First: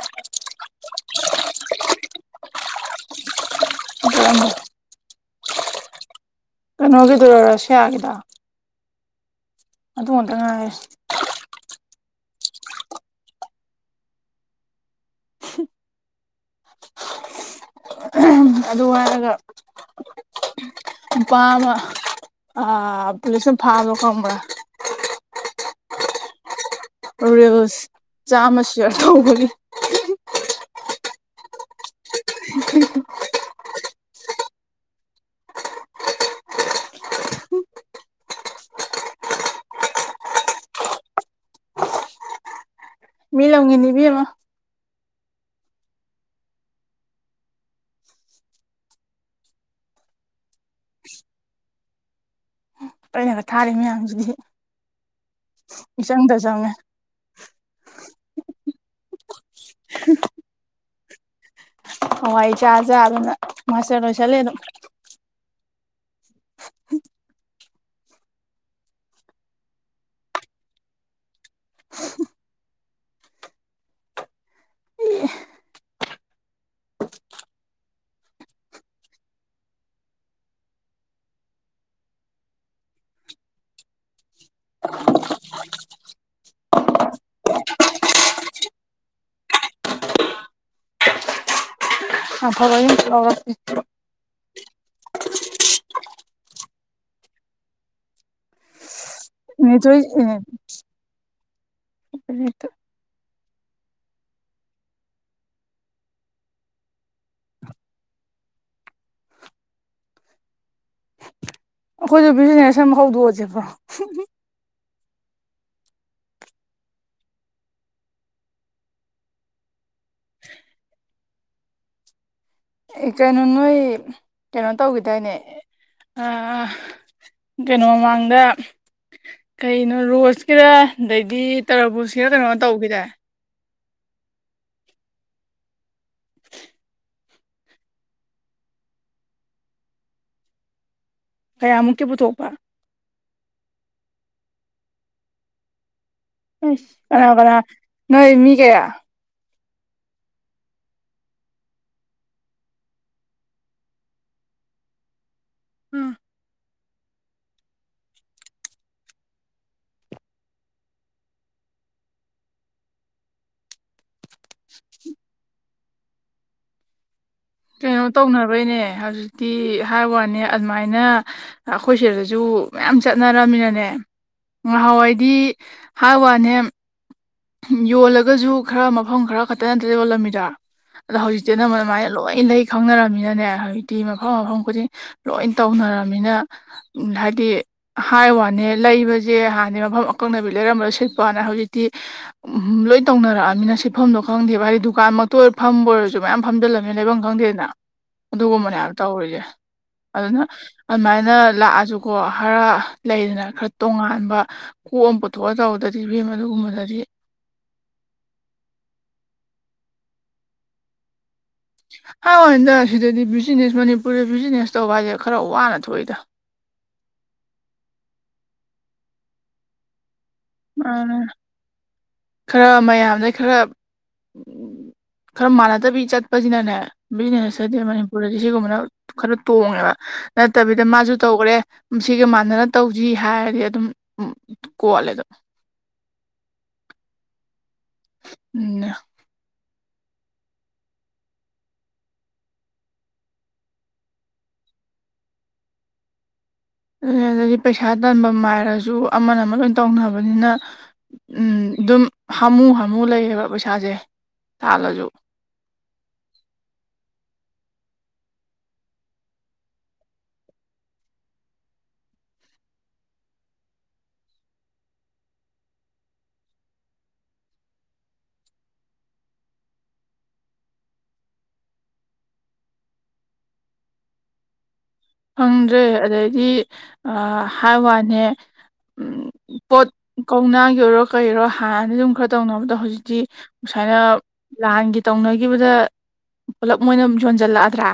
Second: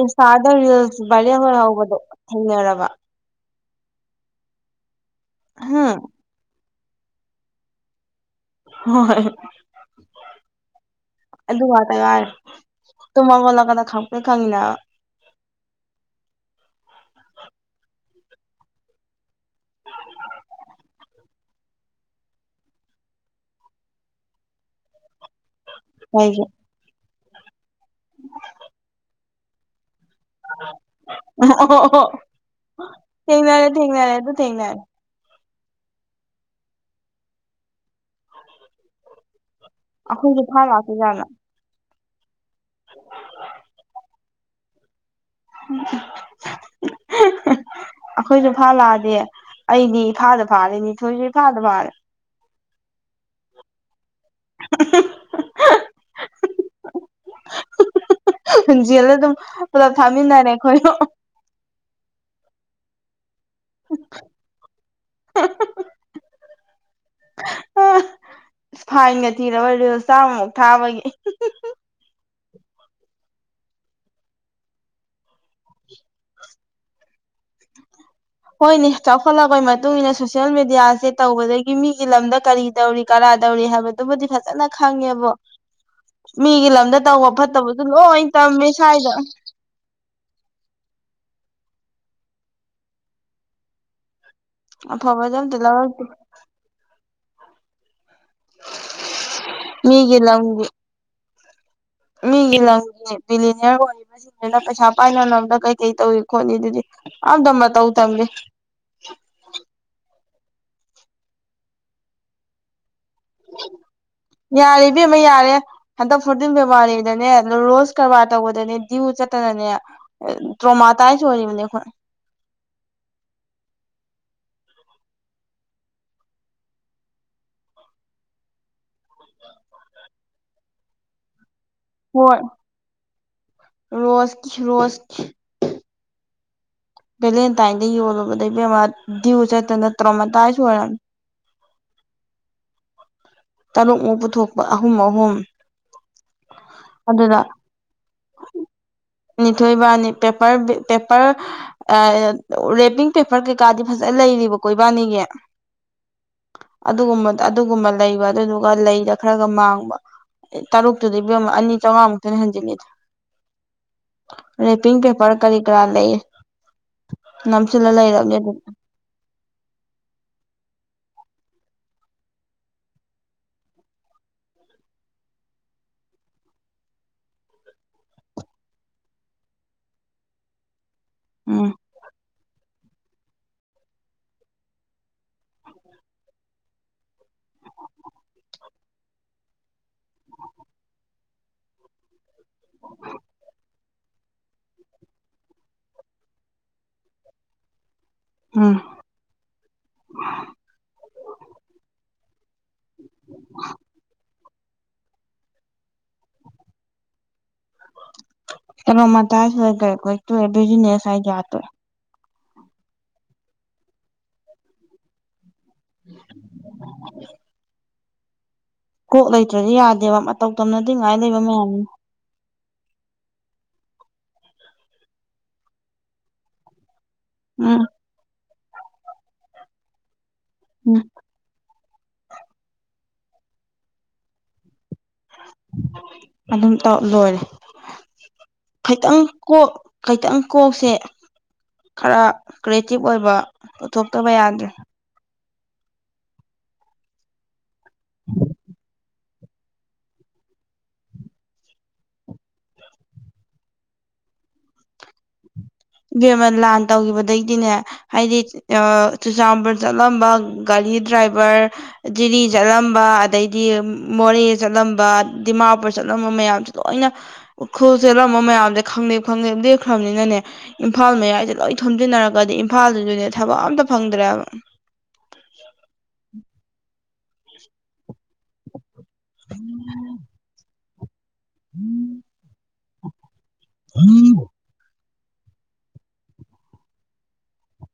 ꯏꯟꯁꯇꯥꯗ reels viral ꯑꯣꯏ ꯍꯧꯕꯗꯣ ꯊꯦꯡꯅꯔꯕ ꯎ ꯍꯥꯝ ꯀꯩꯅꯣꯒꯤꯗꯨꯔ ꯔꯁꯤꯌꯥꯒꯤꯗ ꯍꯣꯏ ꯍꯣꯏꯣꯏ ꯑꯗꯨ ꯑꯣꯏꯗ ꯉꯥꯏ ꯇꯔ ꯇꯨꯃ ꯃ ꯂꯧ ꯀꯗ ꯈꯄꯦ ꯈꯪꯉꯅ ꯎꯝ ꯑꯗꯨ ꯍꯥꯏꯔꯒ ꯅꯨꯄꯥ ꯑꯃ ꯑ ꯄꯨꯂ ꯁꯨꯝ ꯐꯥꯕꯣ ꯈꯝꯕ꯭ꯔ ꯍꯥꯏꯦ ꯔꯤꯜꯁ ꯆꯥꯃ ꯁꯤꯌꯥꯔ ꯇꯧꯧꯕꯅꯤ ꯑꯣ ꯊꯦꯡꯅꯔꯦ ꯊꯦꯡꯅꯔꯦ ꯑꯗꯨ ꯊꯦꯡꯅꯔꯦ ꯑꯈꯣꯏꯁꯨ ꯊꯔꯁꯨꯦꯖ ꯃꯤ ꯂꯥꯎꯒꯤꯅꯤꯕꯤ ꯍꯃ ꯎ [inaudible] ꯑꯩꯈꯣꯏꯁꯨ ꯐꯥꯂꯛꯑꯗꯤꯦ ꯑꯩꯗꯤ ꯏꯐꯥꯗ ꯐꯥꯔꯦ ꯅꯤꯊꯣꯏꯁꯨ ꯏꯝꯐꯥꯗ ꯐꯥꯔꯦ ꯄꯜꯂꯒ ꯊꯥꯔꯤ ꯃꯌꯥꯝꯁꯤꯗꯤ ꯃꯤꯆꯪꯗ ꯆꯪꯉꯦ ꯖꯦꯜꯗ ꯑꯗꯨꯝ ꯄꯨꯂꯞ ꯊꯥꯃꯤꯟꯅꯔꯦ ꯑꯩꯈꯣꯏꯅꯣ ꯍꯋꯥꯏꯆꯥꯥꯖꯥ ꯑꯗꯨꯅ ꯃꯥꯁꯇꯔ ꯂꯣꯏꯁꯜꯂꯦ ꯑꯗꯨꯝ ꯏꯁ ꯐꯥꯏꯟꯒ ꯊꯤꯔꯕ ꯔꯤꯜ ꯆꯥꯝꯃꯃꯨꯛ ꯊꯥꯕꯒꯤ [unintelligible] ꯍꯣꯏꯅꯦ ꯆꯥꯎꯈꯠꯂꯛꯄꯒꯤ ꯃꯇꯨꯡ ꯃꯇꯨꯡꯏꯟꯅ ꯁꯣꯁꯤꯌꯦꯜ ꯃꯦꯗꯤꯌꯥꯁꯦ ꯇꯧꯕꯗꯒꯤ ꯃꯤꯒꯤ ꯂꯝꯗ ꯀꯔꯤ ꯇꯧꯔꯤ ꯀꯔꯥꯏ ꯗꯧꯔꯤ ꯍꯥꯏꯕꯗꯨꯕꯨꯗꯤ ꯐꯖꯅ ꯈꯪꯉꯦꯕꯣ ꯃꯤꯒꯤ ꯂꯝꯗ ꯇꯧꯕ ꯐꯠꯇꯕꯗꯨ ꯂꯣꯏ ꯇꯝꯃꯦ ꯁ꯭ꯋꯥꯏꯗ [inaudible] ꯑ ꯐ ꯆꯂꯣ ꯑꯐꯕꯖꯝꯗ ꯂꯧꯔ ꯃꯤꯇ ꯃꯤꯂ ꯕꯤꯂꯤꯅꯤꯌꯔ ꯑꯣꯏꯔꯤꯕꯁꯤꯡꯁꯤꯅ ꯄꯩꯁꯥ ꯄꯥꯏꯅꯅꯕꯝꯗ ꯀꯩ ꯀꯩ ꯇꯧꯏ ꯈꯣꯠꯂꯤ ꯑꯗꯨꯗꯤ ꯑꯝꯇ ꯃꯇꯧ ꯇꯝꯃꯤ [inaudible] ꯑꯩꯈꯣꯏꯁꯨ ꯕꯤꯖꯤꯅꯦꯁ ꯑꯃ ꯍꯧꯗꯣꯛꯑꯁꯕ꯭ꯔꯣ ꯅꯨꯕꯤ ꯑꯃ ꯌꯥꯔꯦ ꯍꯟꯗꯛ ꯐꯣꯔꯇꯤꯟ ꯐꯦꯕꯋꯥꯔꯤꯗꯅꯦ ꯑꯣ ꯔꯣꯁ ꯀꯔꯕꯥꯔ ꯇꯧꯕꯗꯅꯦ ꯗꯗꯤꯌꯨ ꯆꯠꯇꯅꯅꯦ ꯇ꯭ꯔꯣꯃ ꯇꯥꯏ ꯆ ꯑꯣꯏꯔꯤ ꯃꯣꯏ ꯀꯩꯅꯣ ꯅꯣꯏ ꯀꯩꯅꯣ ꯇꯧꯈꯤꯗꯣꯏꯅꯦ ꯀꯩꯅꯣ ꯃꯃꯥꯡꯗ ꯀꯩꯅꯣ ꯔꯣꯁꯀꯤꯔꯥ ꯑꯗꯩꯗꯒꯤ ꯇꯔꯕꯨꯁꯤꯔ ꯍꯣꯏ ꯀꯩꯅꯣ ꯇꯧꯈꯤꯗꯦ ꯔꯣꯁꯀꯤ ꯔꯣꯁ ꯦꯂꯦꯟꯇꯥꯏꯟꯗ ꯌꯣꯜꯂꯨꯕꯗꯩ ꯕꯦꯝꯃ ꯗꯤꯌꯁꯠꯇ ꯅꯠꯇ꯭ꯔꯣ ꯑꯃ ꯇꯥꯏꯁꯨ ꯑꯣꯏꯔꯅꯤ ꯀꯌꯥꯃꯨꯛꯀꯤ ꯄꯨꯊꯣꯛꯄ ꯇꯔꯨꯛ ꯑꯃꯨ ꯄꯨꯊꯣꯛꯄ ꯑꯍꯨꯝ ꯑꯍꯨꯝ ꯑꯁ ꯀꯅꯥ ꯑꯗꯨꯅ ꯀꯅꯥ ꯅꯣꯏ ꯃꯤ ꯀꯌꯥ ꯅꯤꯊꯣꯏꯕꯅꯤ ꯄꯦꯄꯔ ꯔꯦꯄꯤꯡ ꯄꯦꯄꯔ ꯀꯩꯀꯥꯗꯤ ꯐꯖ ꯂꯩ ꯕ ꯀꯣꯏꯕꯥꯅꯤꯉ ꯎꯝ ꯑꯗꯨꯒꯨꯝꯕ ꯑꯗꯨꯒꯨꯝꯕ ꯂꯩꯕ ꯑꯗꯨꯗꯨꯒ ꯂꯩꯗ ꯈꯔꯒ ꯃꯥꯡꯕ ꯑꯦ ꯇꯔꯨꯛꯇꯨꯗꯤꯕ ꯑꯅꯤꯥꯝꯉꯥꯃꯨꯛꯇꯅ ꯍꯟꯖꯤꯟꯜꯂꯤꯗ ꯑ ꯄꯤ ꯄꯦꯄꯔ ꯀꯔꯤ ꯀ꯭ꯔ ꯂꯩ ꯅꯝꯁꯤꯜꯂ ꯀꯩꯅꯣ ꯂꯩꯔꯕꯅꯦ ꯑꯗꯨꯝ ꯇꯧꯅꯔꯣꯏꯅꯦ ꯍꯧꯖꯤꯛꯇꯤ ꯍꯥꯏ ꯋꯥꯅꯤ ꯑꯗꯨꯃꯥꯏꯅ ꯑꯩꯈꯣꯏ ꯁꯤꯗꯁꯨ ꯃꯌꯥꯝ ꯆꯠꯅꯔꯝꯃꯤꯅꯅꯦ ꯉꯍꯥꯟꯋꯥꯏꯗꯤ ꯍꯥꯏ ꯋꯥꯅꯦ ꯌꯣꯜꯂꯒꯁꯨ ꯈꯔ ꯃꯐꯝ ꯈꯔ ꯈꯛꯇ ꯅꯠꯇꯦ ꯌꯣꯜꯂꯝꯃꯤꯗ ꯑꯗꯣ ꯍꯧꯖꯤꯛꯇꯤ ꯎꯝ ꯅꯅ ꯑꯗꯨꯃꯅ ꯂꯣꯏꯅ ꯂꯩ ꯈꯪꯅꯔꯝꯃꯤꯅꯅꯦ ꯍꯧꯖꯤꯛꯇꯤ ꯃꯐꯝ ꯃꯐꯝ ꯈꯨꯗꯤꯡ ꯂꯣꯏ ꯇꯧꯅꯔꯕꯅꯤꯅ ꯍꯥꯏꯗꯤ ꯍꯥꯏ ꯋꯥꯅꯦ ꯂꯩꯕꯁꯦ ꯍꯥꯟꯗꯤ ꯃꯐꯝ ꯑꯀꯛꯅꯕꯤ ꯂꯩꯔꯝꯕꯗꯣ ꯁꯤꯠꯄ ꯋꯥꯅ ꯍꯧꯖꯤꯛꯇꯤ ꯎ ꯂꯣꯏ ꯇꯧꯅꯔꯛꯑꯃꯤꯅ ꯁꯤꯐꯝꯗꯣ ꯈꯪꯗꯦꯕ ꯍꯥꯏꯗꯤ ꯗꯨꯀꯥꯟꯃꯛꯇ ꯑꯣꯏ ꯐꯝꯕ ꯑꯣꯏꯔꯁꯨ ꯃꯌꯥꯝ ꯐꯝꯖꯤꯜꯂꯝꯕꯃꯦ ꯂꯩꯐꯝ ꯈꯪꯗꯦꯕ ꯅ ꯎꯝ ꯑꯗꯨꯒꯨꯝꯕꯅꯦꯌꯥꯝ ꯇꯧꯔꯤꯁꯦ ꯑꯗꯨꯅ ꯑꯗꯨꯃꯥꯏꯅ ꯂꯥꯛꯑꯁꯨꯀꯣ ꯍꯥꯔ ꯂꯩꯗꯅ ꯈꯔ ꯇꯣꯉꯥꯟꯕ ꯀꯣꯛ ꯑꯃ ꯄꯨꯊꯣꯛꯑꯒ ꯇꯧꯗꯗꯤ ꯐꯚꯦꯝ ꯑꯗꯨꯒꯨꯝꯕꯗꯗꯤ ꯀꯔ ꯃ ꯇꯖ ꯑꯣꯏ ꯀ ꯀ ꯇꯕ ꯅꯦꯁꯥꯏ ꯌꯥ ꯇ ꯍꯟꯗ ꯁꯤꯗꯗꯤ ꯕꯤꯖꯤꯅꯦꯁ ꯃꯅꯤꯄꯨꯔꯗ ꯕꯤꯖꯤꯅꯦꯁ ꯇꯧꯕ ꯍꯥꯏꯁꯦ ꯈꯔ ꯋꯥꯅ ꯊꯗ ꯀꯣꯂꯣꯏꯇꯔꯤ ꯌꯥꯗꯦꯕ ꯃ ꯎ ꯈꯔ ꯃꯌꯥꯝꯗꯩ ꯈꯔ ꯎ ꯈꯔ ꯃꯥꯟꯅꯗꯕꯤ ꯆꯠꯄꯁꯤꯅꯅꯦ ꯕꯤꯖꯤꯅꯦꯁ ꯍꯥꯏꯗꯤ ꯎꯝ ꯃꯅꯤꯄꯨꯔꯗꯗꯤ ꯁꯤꯒꯨꯝꯕꯅ ꯈꯔ ꯇꯣꯡꯉꯦꯕ ꯅꯠꯇꯕꯤꯗ ꯎꯝ ꯃꯥꯁꯨ ꯇꯧꯈ꯭ꯔꯦ ꯁꯤꯒ ꯃꯥꯟꯅꯅ ꯇꯧ ꯖꯤ ꯍꯥꯏꯔꯗꯤ ꯑꯗꯨꯝ ꯀꯣꯜꯂꯦꯗꯝ ꯑꯗꯨꯝ ꯇꯧ ꯂꯣꯏꯔꯦ ꯈꯤꯇꯪ ꯀꯣꯛ ꯀꯇꯪ ꯀꯣꯛꯁꯦ ꯈꯔ ꯀ꯭ꯔꯤꯌꯦꯇꯤꯞ ꯑꯣꯏꯕ ꯄꯨꯊꯣꯛꯇꯕ ꯌꯥꯗ꯭ꯔꯦ ꯑꯗꯨ ꯑꯗꯨꯗꯤ ꯄꯩꯁꯥ ꯇꯟꯐꯝ ꯃꯥꯏꯔꯁꯨ ꯑꯃꯅ ꯑꯃ ꯑꯣꯏꯅ ꯑꯣꯏꯅ ꯇꯧꯅꯕꯅꯤꯅ ꯑꯗꯨꯝ ꯍꯥꯃꯨ ꯍꯥꯝꯃꯨ ꯂꯩꯌꯦꯕ ꯄꯩꯁꯥꯁꯦ ꯆꯥꯂꯣꯖꯣ ꯏꯦꯝꯃ ꯂꯥꯟ ꯇꯧꯈꯤꯕꯗꯒꯤꯗꯤꯅꯦ ꯍꯥꯏꯗꯤ ꯆꯨꯔꯆꯥꯟꯄꯨꯔ ꯆꯠꯂꯝꯕ ꯒꯥꯔꯤ ꯗ꯭ꯔꯥꯏꯚꯔ ꯖꯤꯔꯤ ꯆꯠꯂꯝꯕ ꯑꯗꯩꯗꯤ ꯃꯣꯔꯦ ꯆꯠꯂꯝꯕ ꯗꯤꯃꯥꯄꯨꯔ ꯆꯠꯂꯝꯕ ꯃꯌꯥꯝꯁꯦ ꯂꯣꯏꯅ ꯎꯈꯨꯜ ꯆꯦꯠꯂꯝꯕ ꯃꯌꯥꯝꯁꯦ ꯈꯪꯗꯦ ꯈꯪꯗꯦ ꯂꯦꯛꯞꯈ꯭ꯔꯕꯅꯤꯅꯅꯦ ꯏꯝꯐꯥꯜ ꯃꯌꯥꯏꯁꯦ ꯂꯣꯏ ꯊꯣꯝꯖꯤꯟꯅꯔꯒꯗꯤ ꯏꯝꯐꯥꯜꯗꯨꯗꯨꯅꯦ ꯊꯕꯛ ꯑꯝꯇ ꯐꯪꯗ꯭ꯔꯦꯕ ꯐꯪꯗ꯭ꯔꯦ ꯑꯗꯩꯗꯤ ꯍꯥꯏ ꯋꯥꯅꯦ ꯄꯣꯠ ꯀꯧꯅꯥꯒꯤ ꯑꯣꯏꯔꯣ ꯀꯩꯔꯣ ꯍꯥꯟꯅ ꯑꯗꯨꯝ ꯈꯔ ꯇꯧꯅꯕꯗ ꯍꯧꯖꯤꯛꯇꯤ ꯁꯨꯁꯥꯏꯅ ꯂꯥꯟꯒꯤ ꯇꯧꯅꯈꯤꯕꯗ ꯄꯨꯂꯞ ꯃꯣꯏꯅ ꯌꯣꯟꯁꯤꯜꯂꯛꯑꯗ꯭ꯔꯥ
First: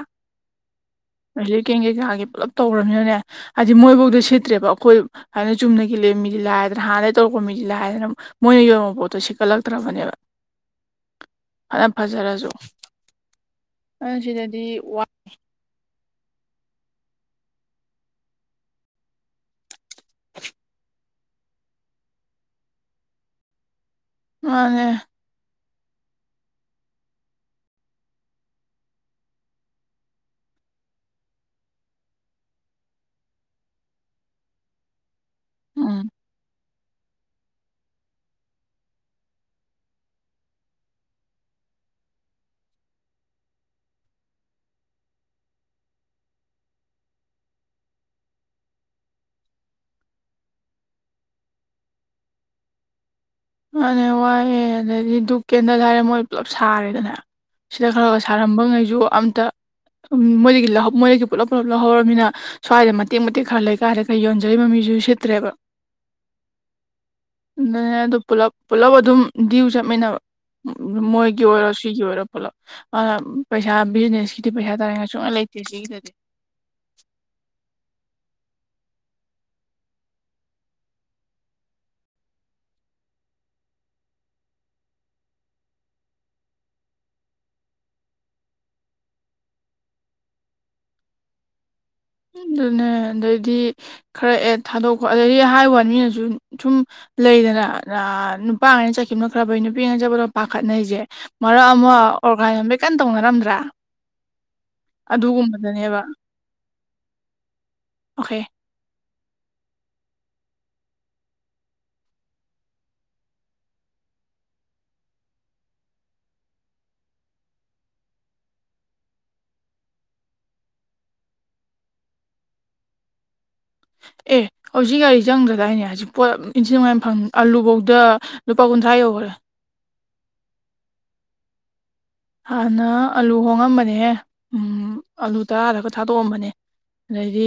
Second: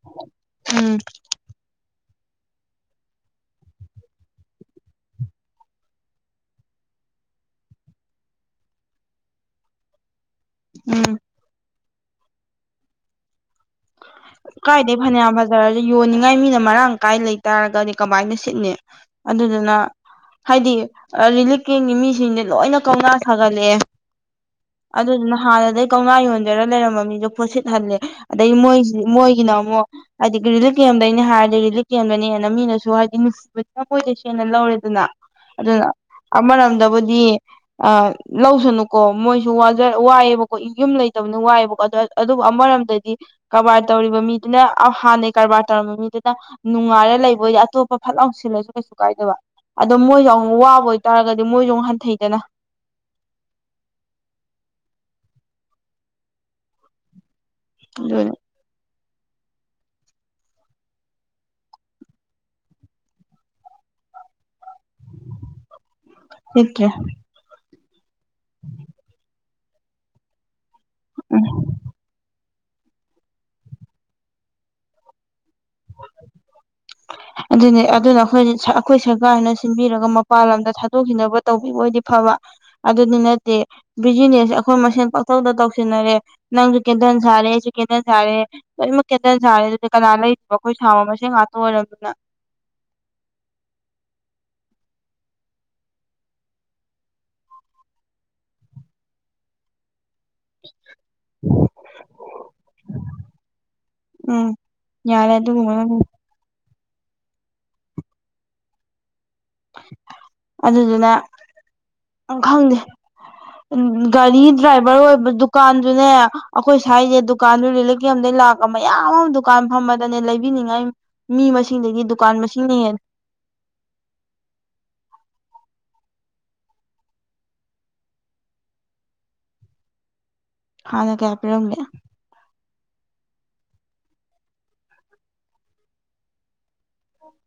ꯎꯝ ꯍꯧꯖꯤꯛ ꯄꯨꯂꯞ ꯇꯧꯃꯤꯅꯅꯦ ꯍꯥꯏꯗꯤ ꯃꯣꯏꯐꯧꯗ ꯁꯤꯠꯇ꯭ꯔꯦꯕ ꯑꯩꯈꯣꯏ ꯍꯥꯏꯅ ꯆꯨꯝꯅꯒꯤ ꯂꯩꯃꯤ ꯂ ꯍꯥꯏꯒ꯭ꯔ ꯃꯗꯩ ꯇꯧꯔꯛꯄ ꯃꯤꯗꯤꯗ ꯍꯥꯏꯗꯅ ꯃꯣꯏꯅ ꯌꯣꯟꯕ ꯄꯣꯠꯇꯣ ꯁꯤꯀꯠꯂꯛꯇ꯭ꯔꯕꯅꯦꯕ ꯎꯝ ꯑꯔ ꯐꯖꯔꯥꯖꯣ ꯀꯥꯏꯗꯦ ꯐꯅꯦ ꯑꯃꯖꯔ ꯌꯣꯟꯅꯤꯡꯉꯥꯏ ꯃꯤꯅ ꯃꯔꯥꯡ ꯀꯥꯏ ꯂꯩꯇꯥꯔꯒꯗꯤ ꯀꯃꯥꯏꯅ ꯁꯤꯠꯅꯤ ꯑꯗꯨꯗꯨꯅ ꯍꯥꯏꯗꯤ ꯔꯤꯂꯤꯞ ꯀꯦꯟꯒꯤ ꯃꯤꯁꯤꯡꯁ ꯂꯣꯏꯅ ꯀꯧꯅꯥ ꯁꯥꯒꯠꯂꯛꯑꯦ ꯃꯥꯅꯦ ꯑꯗꯨꯗ ꯑꯗꯨꯅ ꯍꯥꯔꯗ ꯀꯧꯅꯥ ꯌꯣꯟꯖꯔ ꯂꯩꯔꯝꯃ ꯃꯤꯗꯣ ꯐꯣꯠꯁꯤꯠꯍꯜꯂꯦ ꯑꯗꯩ ꯃꯣꯏ ꯃꯣꯏꯒꯤꯅ ꯑꯃꯨꯛ ꯍꯥꯏꯗꯤ ꯔꯤꯂꯤꯐ ꯀꯦꯝꯗꯅꯦ ꯍꯥꯏꯔꯗꯤ ꯔꯤꯂꯤꯐ ꯀꯦꯝꯗꯅꯦꯅ ꯃꯤꯅꯁꯨ ꯍꯥꯏꯗꯤ ꯅꯨꯡꯁꯤꯕ ꯁꯅ ꯂꯧꯔꯦꯗꯅ ꯑꯗꯨꯅ ꯎꯝ ꯑꯃꯔꯝꯗ ꯗꯕꯨꯗꯤ ꯂꯧꯁꯅꯨꯀꯣ ꯃꯣꯏꯁꯨ ꯋꯥꯏꯌꯦꯦꯕꯀꯣ ꯌꯨꯝ ꯂꯩꯇꯕꯅ ꯋꯥꯏꯦꯕꯀꯣ ꯑꯗꯨꯕꯨ ꯑꯃꯔꯣꯝꯗꯗꯤ ꯀꯔꯕꯥꯔ ꯇꯧꯔꯤꯕ ꯃꯤꯗꯨꯅ ꯍꯥꯟꯅꯩ ꯀꯔꯕꯥꯔ ꯇꯧꯔꯝꯕ ꯃꯤꯗꯨꯅ ꯅꯨꯡꯉꯥꯏꯔ ꯂꯩꯕ ꯑꯣꯏꯗꯗꯤ ꯑꯇꯣꯞꯄ ꯐꯠꯥꯎꯁꯤ ꯁꯨ ꯀꯩꯁꯨ ꯀꯥꯏꯗꯕ ꯑꯗꯣ ꯃꯣꯏꯁꯨꯎꯛ ꯋꯥꯕ ꯑꯣꯏꯇꯥꯔꯒꯗꯤ ꯃꯣꯏꯁꯨꯎꯨꯛ ꯍꯟꯊꯩꯗꯅ ꯑꯅꯦ ꯋꯥꯏꯑꯦ ꯑꯗꯩꯗꯤ ꯗꯨꯛ ꯀꯦꯟꯗꯜ ꯍꯥꯏꯔꯦ ꯃꯣꯏ ꯄꯨꯂꯞ ꯁꯥꯔꯦꯗꯅꯦ ꯁꯤꯗ ꯈꯔ ꯈꯔ ꯑꯗꯨꯅ ꯁꯥꯔꯝꯕ ꯉꯩꯁꯨ ꯑꯝꯇ ꯃꯣꯏꯗꯒꯤ ꯃꯣꯏꯗꯒꯤ ꯄꯨꯂꯞ ꯄꯨꯂꯞ ꯂꯧꯍꯧꯔꯕꯃꯤꯅ ꯁ꯭ꯋꯥꯏꯗ ꯃꯇꯦꯛ ꯃꯇꯦꯛ ꯈꯔ ꯂꯩ ꯀꯥꯏꯔꯒ ꯌꯣꯟꯖꯔꯤꯕ ꯃꯤ ꯖꯨꯁꯤ ꯊꯦꯕ ꯍꯠꯇꯦ ꯅꯦ ꯑ ꯄꯨꯂꯞ ꯄꯨꯜꯂꯞ ꯑꯗꯨꯝ ꯗ꯭ꯌꯎ ꯆꯠꯃꯤꯟꯅꯕ ꯃꯣꯏꯒꯤ ꯑꯣꯏꯔꯣ ꯁꯤꯒꯤ ꯑꯣꯏꯔꯣ ꯄꯨꯂꯞ ꯑꯗꯨꯅ ꯄꯩꯁꯥ ꯕꯤꯖꯤꯅꯦꯁꯀꯤꯗꯤ ꯄꯩꯁꯥ ꯇꯥꯔꯦꯉꯥꯏ ꯁꯨꯡꯉꯩ ꯂꯩꯇꯦ ꯁꯤꯁ ꯐꯔꯦ ꯑꯗꯨꯅꯦ ꯑꯗꯨꯅ ꯑꯩꯈꯣꯏ ꯑꯩꯈꯣꯏ ꯁꯔꯀꯥꯔꯅ ꯁꯤꯟꯕꯤꯔꯒ ꯃꯄꯥꯟ ꯂꯝꯗ ꯊꯥꯗꯣꯛꯈꯤꯅꯕ ꯇꯧꯕꯤꯕꯣꯏꯗꯤ ꯐꯕ ꯑꯗꯨꯗꯤ ꯅꯠꯇꯦ ꯕꯤꯖꯤꯅꯦꯁ ꯑꯩꯈꯣꯏ ꯃꯁꯦꯟ ꯄꯥꯛꯊꯪꯗ ꯇꯧꯁꯤꯟꯅꯔꯦ ꯅꯪꯁꯨ ꯀꯦꯟꯊ ꯁꯥꯔꯦꯁꯨ ꯀꯦꯟꯇꯜ ꯁꯥꯔꯦ ꯂꯣꯏꯅꯃꯛ ꯀꯦꯟꯇꯜ ꯁꯥꯔꯦ ꯑꯗꯨꯗꯤ ꯀꯅꯥ ꯂꯩꯇꯣ ꯑꯩꯈꯣꯏ ꯁꯥꯕ ꯃꯁꯤꯡ ꯉꯥꯛꯇ ꯑꯣꯏꯔꯕꯝꯅꯤꯅ ꯑꯗꯨꯅꯦ ꯑꯗꯩꯗꯤ ꯈꯔ ꯑꯦ ꯊꯥꯗꯣꯛꯄ ꯑꯗꯩꯗꯤ ꯍꯥꯏꯍ ꯋꯥ ꯃꯤꯅꯁꯨ ꯁꯨꯝ ꯂꯩꯗꯅ ꯅꯨꯄꯥ ꯉꯅ ꯆꯠꯈꯤꯕꯅꯣ ꯈ꯭ꯔꯕꯩ ꯅꯨꯄꯤꯉꯅ ꯆꯠꯄ꯭ꯔꯣ ꯄꯥꯈꯠꯅꯩꯁꯦ ꯃꯔꯛ ꯑꯃ ꯑꯣꯔꯒꯥꯟ ꯀꯟꯅ ꯇꯧꯅꯔꯝꯗ꯭ꯔꯥ ꯎꯝ ꯌꯥꯔꯦ ꯑꯗꯨꯒꯨꯝꯕ ꯑꯗꯨꯒꯨꯝꯕꯗꯅꯦꯕ ꯑꯣꯍꯦ ꯑꯗꯨꯗꯨꯅ ꯑ ꯈꯪꯗꯦ ꯎꯝ ꯒꯥꯔꯤ ꯗ꯭ꯔꯥꯏꯚꯔ ꯑꯣꯏꯕ ꯗꯨꯀꯥꯟꯗꯨꯅꯦ ꯑꯩꯈꯣꯏ ꯁꯥꯏꯁꯦ ꯗꯨꯀꯥꯟꯗꯨ ꯂꯩꯂꯛ ꯀꯝꯗ ꯂꯥꯛꯀ ꯃꯌꯥꯝ ꯑꯃ ꯗꯨꯀꯥꯟ ꯐꯝꯃꯗꯅꯦ ꯂꯩꯕꯤꯅꯤꯡꯉꯥꯏ ꯃꯤ ꯃꯁꯤꯡꯗꯩꯗꯤ ꯗꯨꯀꯥꯟ ꯃꯁꯤꯡꯅ ꯍꯦꯟꯅ [unintelligible] ꯑꯦ ꯍꯧꯖꯤꯛ ꯒꯥꯔꯤ ꯆꯪꯗ꯭ꯔꯗꯥꯏꯅꯦ ꯍꯧꯖꯤꯛ ꯄꯣꯠ ꯏꯟꯆꯤ ꯅꯨꯡꯉꯥꯏꯅ ꯐꯪ ꯑꯥꯂꯨꯐꯧꯗ ꯂꯨꯄꯥ ꯀꯨꯟꯊ꯭ꯔꯥ ꯌꯧꯈ꯭ꯔꯦ [inaudible] ꯍꯥꯟꯅ ꯀꯌꯥ ꯄꯔꯝ ꯂ ꯍꯥꯟꯅ ꯑꯂꯨ ꯍꯣꯡꯉꯝꯕꯅꯦ ꯑꯥꯂꯨ ꯇꯔꯥꯗꯒ ꯊꯥꯗꯣꯛꯑꯝꯕꯅꯦ ꯑꯗꯩꯗꯤ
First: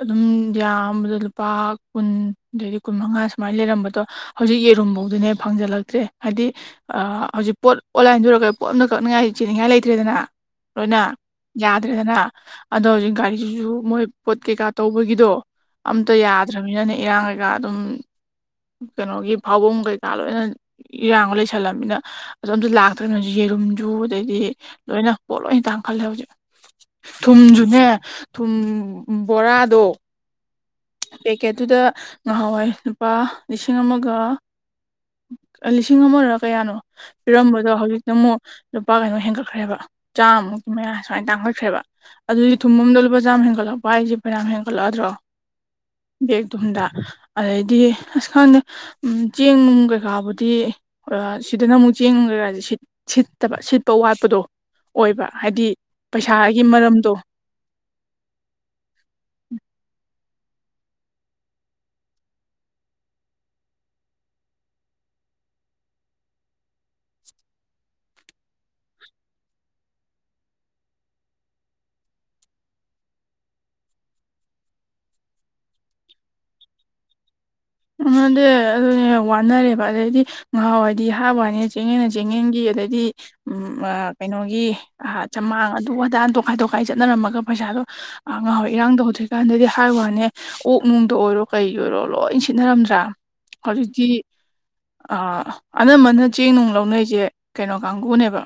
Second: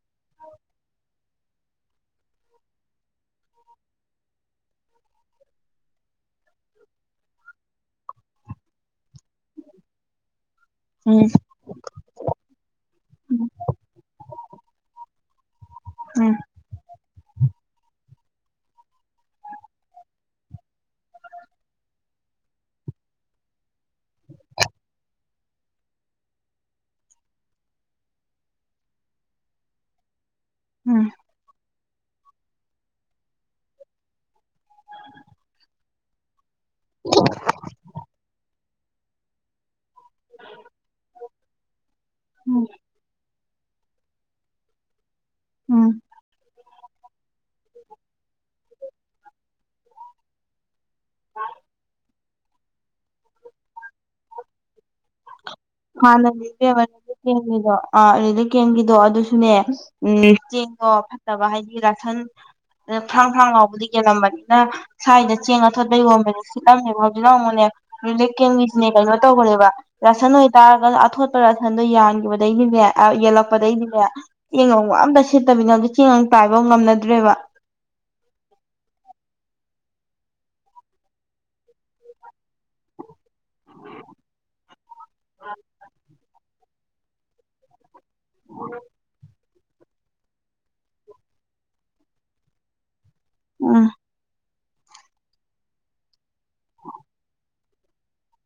ꯑꯗꯨꯝ ꯌꯥꯝꯕꯗ ꯂꯨꯄꯥ ꯀꯨꯟ ꯑꯗꯩꯗꯤ ꯀꯨꯟ ꯃꯉꯥ ꯁꯨꯃꯥꯏꯅ ꯂꯩꯔꯝꯕꯗꯣ ꯍꯧꯖꯤꯛ ꯌꯦꯔꯨꯝꯐꯧꯗꯨꯅꯦ ꯐꯪꯖꯜꯂꯛꯇ꯭ꯔꯦ ꯍꯥꯏꯗꯤ ꯍꯧꯖꯤꯛ ꯄꯣꯠ ꯑꯣꯟꯂꯥꯏꯟꯗꯨꯔꯒ ꯄꯣ ꯆꯤꯅꯤꯡꯉꯥꯏ ꯂꯩꯇ꯭ꯔꯦꯗꯅ ꯂꯣꯏꯅ ꯎꯝ ꯌꯥꯗ꯭ꯔꯦꯗꯅ ꯑꯗꯣ ꯍꯧꯖꯤꯛ ꯒꯥꯔꯤꯁꯤꯁꯨ ꯃꯣꯏ ꯄꯣꯠ ꯀꯩꯀꯥ ꯇꯧꯕꯒꯤꯗꯣ ꯑꯝꯇ ꯎꯝ ꯌꯥꯗ꯭ꯔꯃꯤꯅꯅꯦ ꯏꯔꯥꯡ ꯀꯩꯀꯥ ꯑꯗꯨꯝ ꯀꯩꯅꯣꯒꯤ ꯐꯥꯎꯕꯝ ꯀꯩꯀꯥ ꯂꯣꯏꯅ ꯏꯔꯥꯡ ꯂꯩꯁꯜꯂꯝꯃꯤꯅ ꯑꯗꯣ ꯑꯝꯇ ꯂꯥꯛꯇ꯭ꯔꯅꯁꯨ ꯌꯦꯔꯨꯝ ꯖꯨ ꯑꯗꯩꯗꯤ ꯂꯣꯏꯅ ꯄꯣꯠ ꯂꯣꯏ ꯍꯇꯥꯡ ꯈꯜꯂꯦ ꯍꯧꯖꯤꯛ ꯊꯨꯝꯁꯨꯅꯦ ꯊꯨꯝ ꯕꯣꯔꯥꯗꯣ ꯎꯝ ꯄꯦꯀꯦꯠꯇꯨꯗ ꯉꯍꯥꯎꯋꯥꯏ ꯂꯨꯄꯥ ꯂꯤꯁꯤꯡ ꯑꯃꯒ ꯂꯤꯁꯤꯡ ꯑꯃꯔꯛ ꯀꯌꯥꯅꯣ ꯄꯤꯔꯝꯕꯗꯣ ꯍꯧꯖꯤꯛꯇ ꯑꯃꯨꯛ ꯂꯨꯄꯥ ꯀꯩꯅꯣ ꯍꯦꯟꯒꯠꯈ꯭ꯔꯦꯕ ꯆꯥꯝꯃꯨꯛꯀꯤ ꯃꯌꯥ ꯁꯨꯃꯥꯏꯅ ꯇꯥꯡꯈꯠꯈ꯭ꯔꯦꯕ ꯑꯗꯨ ꯂꯤ ꯎꯝ ꯊꯨꯝꯕꯝꯗ ꯂꯨꯄꯥ ꯆꯥꯝꯃ ꯍ ꯂꯣ ꯄꯥꯏꯁꯦ ꯐꯦꯔꯝ ꯍꯡꯒꯂꯣ ꯑꯗꯨꯗꯣ ꯎꯝ ꯕꯒ ꯇꯨꯝꯗ ꯑꯗꯩꯗꯤ ꯑꯁ ꯈꯪꯗ ꯎ ꯆꯦꯡ ꯅꯨꯡ ꯀꯩꯀꯥꯕꯨꯗꯤ ꯁꯤꯗꯅ ꯑꯃꯨꯛ ꯆꯦꯡ ꯅꯨꯡ ꯀꯩꯀꯥꯁꯦ ꯁꯤꯠ ꯁꯤꯠ ꯐꯠꯇꯕ ꯁꯤꯠꯄ ꯋꯥꯠꯄꯗꯣ ꯑꯣꯏꯕ ꯍꯥꯏꯗꯤ ꯄꯩꯁꯥꯒꯤ ꯃꯔꯝꯗꯣ ꯍꯥꯟꯅꯅꯦꯒꯤꯗꯣ ꯑꯥ ꯑꯗ ꯀꯦꯡꯒꯤꯗꯣ ꯑꯗꯨꯁꯨꯅꯦ ꯎꯝ ꯆꯦꯡꯒꯣ ꯐꯠꯇꯕ ꯍꯥꯏꯗꯤ ꯔꯁꯟ ꯑꯗ ꯈ꯭ꯔꯥꯡ ꯈꯥꯡ ꯂꯥꯎꯕꯗꯤ ꯌꯦꯦꯜꯂꯝꯕꯅꯤꯅ ꯁ꯭ꯋꯥꯏꯗ ꯆꯦꯡ ꯑꯊꯣꯠꯄ ꯌꯣꯟꯕꯅꯦ ꯁꯤꯠꯂꯝꯃꯦꯕ ꯍꯧꯖꯤꯛ ꯂꯥꯎꯕꯅꯦ ꯀꯦꯝꯒꯤꯇꯅꯦ ꯀꯩꯅꯣ ꯇꯧꯈ꯭ꯔꯦꯕ ꯔꯁꯥ ꯅ ꯇꯥꯔꯒ ꯑꯊꯣꯠꯄ ꯔꯁꯟꯗꯣ ꯌꯥꯟꯈꯤꯕꯗꯩꯅꯤꯅꯦ ꯌꯦꯜꯂꯛꯄꯗꯒꯤꯅꯤꯅꯦ ꯌꯦꯡꯉꯨ ꯑꯝꯇꯠꯇ ꯅ ꯑꯗꯨ ꯆꯦꯡꯒ ꯇꯥꯏꯕ ꯉꯝꯅꯗ꯭ꯔꯦꯕ ꯎꯗ ꯑꯗꯨꯅꯦ ꯋꯥꯅꯔꯦꯕ ꯑꯗꯨꯗꯩꯗꯤ ꯉꯍꯥꯎꯋꯥꯗꯤ ꯍꯥꯞꯕ ꯍꯥꯏꯅꯦ ꯆꯤꯡꯉꯦꯅ ꯆ ꯑꯗꯩ ꯎ ꯀꯩꯅꯣ ꯆꯥꯡ ꯑꯗꯨ ꯑꯗꯥ ꯈꯥꯏ ꯇꯣꯛꯈꯥꯏ ꯆꯠꯅꯔꯝꯃꯒ ꯄꯩꯁꯥꯗ ꯑ ꯉꯍ ꯏꯔꯥꯡꯗꯧꯗ꯭ꯔꯤꯀꯥꯟꯗꯗꯤ ꯊꯋꯥꯥꯏ ꯋꯥꯅꯦ ꯑꯣꯛ ꯅꯨꯡꯗ ꯑꯣꯏꯔꯣ ꯀꯩꯒꯤ ꯑꯣꯏꯔꯣ ꯂꯣꯏ ꯁꯤꯠꯅꯔꯝꯗ꯭ꯔꯥ ꯎꯝ ꯀꯂꯦꯗꯤ ꯑꯅꯝꯕꯅ ꯆꯦꯡ ꯅꯨꯡ ꯂꯧꯅꯩꯁꯦ ꯀꯩꯅꯣ ꯀꯥꯡꯕꯨꯅꯦꯕ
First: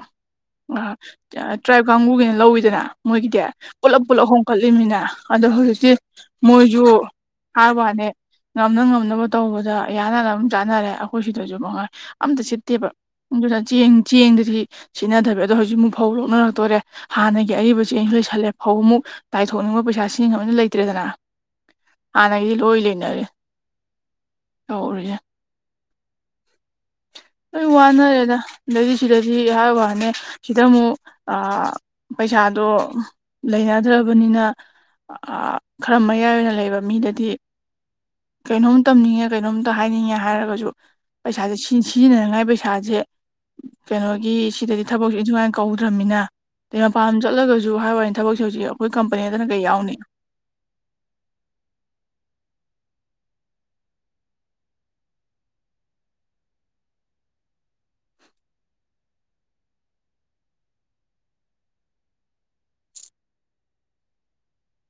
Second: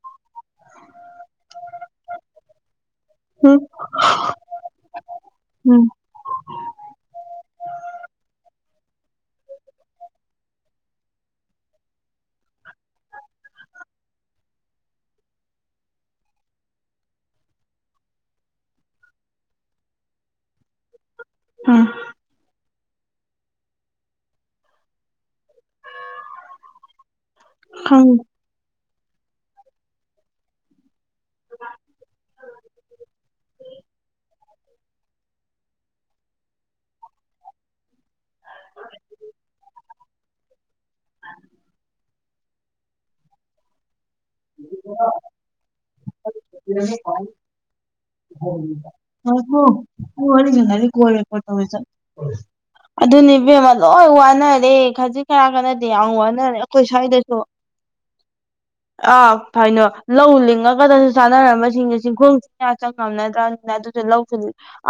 ꯇ꯭ꯔꯥꯏꯕ ꯀꯥꯡꯕꯨꯒꯤꯅ ꯂꯧꯋꯤꯗꯅ ꯃꯣꯏꯒꯤꯗꯤ ꯍꯝ ꯄꯨꯂꯞ ꯄꯨꯜꯂꯞ ꯍꯣꯡ ꯀꯠꯂꯤꯅꯤꯅ ꯑꯗꯣ ꯍꯧꯖꯤꯛ ꯎꯝ ꯃꯣꯏꯁꯨ ꯍꯥꯥꯕꯅꯦ ꯉꯝꯅ ꯉꯝꯅꯕ ꯇꯧꯕꯗ ꯌꯥꯅꯔ ꯑꯗꯨꯝ ꯆꯥꯅꯔꯦ ꯑꯩꯈꯣꯏ ꯁꯤꯗꯁꯨ ꯃꯉꯥꯏ ꯑꯝꯇ ꯁꯤꯠꯇꯦꯕ ꯑꯗꯨꯗ ꯆꯦꯡ ꯆꯦꯡꯗꯗꯤ ꯁꯤꯖꯤꯟꯅꯗꯕ ꯑꯗꯣ ꯍꯧꯖꯤꯛ ꯑꯃꯨꯛ ꯐꯧ ꯂꯣꯛꯅꯔꯛꯇꯣꯔꯦ ꯍꯥꯟꯅꯒꯤ ꯑꯔꯤꯕ ꯆꯦꯡꯁꯤ ꯂꯣꯏꯁꯜꯂꯦ ꯐꯧ ꯑꯃꯨꯛ ꯇꯥꯏꯊꯣꯛꯅꯤꯡꯕ ꯄꯩꯁꯥ ꯁꯤꯅꯤꯡꯕꯗꯤ ꯂꯩꯇ꯭ꯔꯦꯗꯅ ꯎꯝ ꯍꯥꯟꯅꯒꯤꯗꯤ ꯂꯣꯏ ꯂꯩꯅꯔꯦ ꯇꯧꯔꯤꯁꯦ ꯂꯣꯏ ꯈꯪ ꯋꯥꯅꯔꯦꯗ ꯑꯗꯩꯗꯤ ꯁꯤꯗꯗꯤ ꯏꯍ ꯋꯥꯅꯦ ꯁꯤꯗ ꯑꯃꯨꯛ ꯄꯩꯁꯥꯗꯣ ꯂꯩꯅꯗ꯭ꯔꯕꯅꯤꯅ ꯈꯔ ꯃꯌꯥꯏ ꯑꯣꯏꯅ ꯂꯩꯕ ꯃꯤꯗꯗꯤ ꯀꯩꯅꯣꯝ ꯇꯝꯅꯤꯡꯉꯦ ꯀꯩꯅꯣꯝꯇ ꯍꯥꯏꯅꯤꯡꯉꯦ ꯍꯥꯏꯔꯒꯁꯨ ꯄꯩꯁꯥꯥꯁꯦ ꯁꯤ ꯁꯤꯖꯤꯟꯅꯅꯤꯉꯥꯏ ꯄꯩꯁꯥꯁꯦ ꯀꯩꯅꯣꯒꯤ ꯁꯤꯗꯗꯤ ꯊꯕꯛꯁꯨ ꯑꯗꯨ ꯑꯗꯨꯃꯥꯏꯅ ꯀꯧꯗ꯭ꯔꯃꯤꯅ ꯑꯗꯩ ꯃꯄꯥꯟ ꯆꯠꯂꯒꯁꯨ ꯍꯥꯏꯔꯅꯤꯅꯦ ꯊꯕꯛꯁꯦ ꯍꯧꯖꯤꯛ ꯑꯩꯈꯣꯏ ꯍ ꯀꯝꯄꯅꯤꯗꯅ ꯀꯩ ꯍꯣ ꯌꯥꯎꯅꯤ ꯍ ꯋꯥꯔꯤꯅꯤ ꯅꯗꯤ ꯀꯣꯜ ꯄꯠꯇ ꯑꯣꯏ ꯆꯠ ꯑꯗꯨꯅꯦ ꯏꯕꯦꯝꯃ ꯂꯣꯏ ꯋꯥꯅꯔꯦ ꯈꯖꯤꯛ ꯈꯅꯥ ꯀꯥꯟꯅꯗꯦ ꯌꯥꯝ ꯋꯥꯅꯔꯦ ꯑꯩꯈꯣꯏ ꯁ꯭ꯋꯥꯏꯗꯁꯨ [inaudible] ꯑꯥ ꯐꯩꯅꯣ ꯂꯧ ꯂꯤꯡꯉꯒꯗꯁꯨ ꯆꯥꯟꯅꯔꯝꯕꯁꯤꯡꯁ ꯆꯤꯡꯈꯣꯡ ꯆ ꯆꯪꯉꯝꯅꯗ꯭ꯔꯅꯤꯅ ꯂꯧ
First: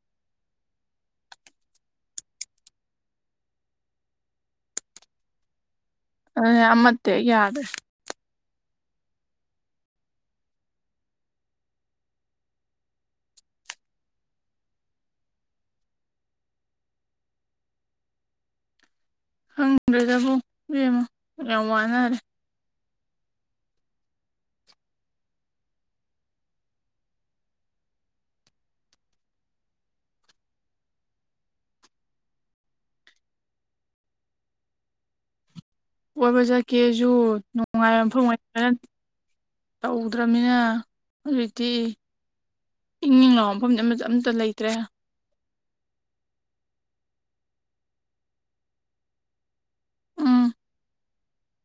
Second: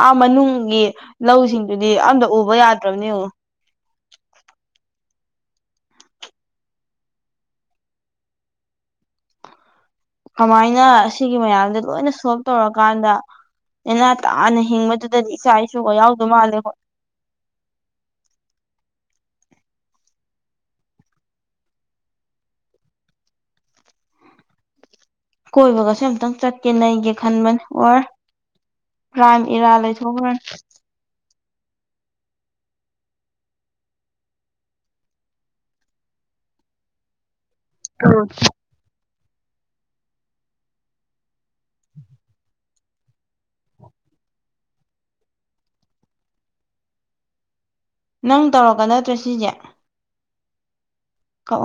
ꯑꯥ ꯃꯅꯨꯡꯒꯤ ꯂꯧꯁꯤꯡꯗꯨꯗꯤ ꯑꯝꯇ ꯎꯕ ꯌꯥꯗ꯭ꯔꯕꯅꯦꯉ [inaudible] ꯑ ꯃꯦ ꯌꯥꯔꯦ ꯀꯃꯥꯏꯅ ꯑꯁꯤꯒꯤ ꯃꯌꯥꯝꯁꯦ ꯂꯣꯏꯅ ꯁꯣꯜꯕ ꯇꯧꯔꯀꯥꯟꯗ ꯅꯅꯥ ꯇꯥꯅ ꯍꯤꯡꯕꯗꯨꯗꯗꯤ ꯏꯆꯥ ꯏꯁꯨꯒ ꯌꯥꯎꯗꯣꯏ ꯃꯥꯜꯂꯦ ꯍꯣꯏ [unintelligible] ꯈꯪꯗ꯭ꯔꯦꯗꯕꯨ ꯏꯦꯝꯃꯣ ꯌꯥꯝ ꯋꯥꯅꯔꯦ ꯀꯣꯏꯕꯒꯁꯨ ꯑꯝꯛꯇꯪ ꯆꯠꯀꯦ ꯅꯩꯒꯦ ꯈꯟꯕꯅꯤ ꯑꯣꯔ ꯄ꯭ꯔꯥꯏꯝ ꯏꯔꯥ ꯂꯩꯊꯣꯛꯈꯅ ꯑꯣꯏꯕ ꯆꯠꯀꯦꯁꯨ ꯅꯨꯡꯉꯥꯏꯕ ꯃꯐꯝ ꯑꯣꯏ ꯇꯧꯗ꯭ꯔꯕꯃꯤꯅ ꯍꯧꯖꯤꯛꯇꯤ ꯏꯪꯅꯤꯡꯂ ꯃꯐꯝꯗꯤ ꯑꯃ ꯑꯝꯇ ꯂꯩꯇ꯭ꯔꯦ ꯅꯪ ꯇꯧꯔꯛꯒ ꯅꯠꯇ꯭ꯔꯦ ꯁꯤꯁꯦ ꯎꯝ ꯀꯣ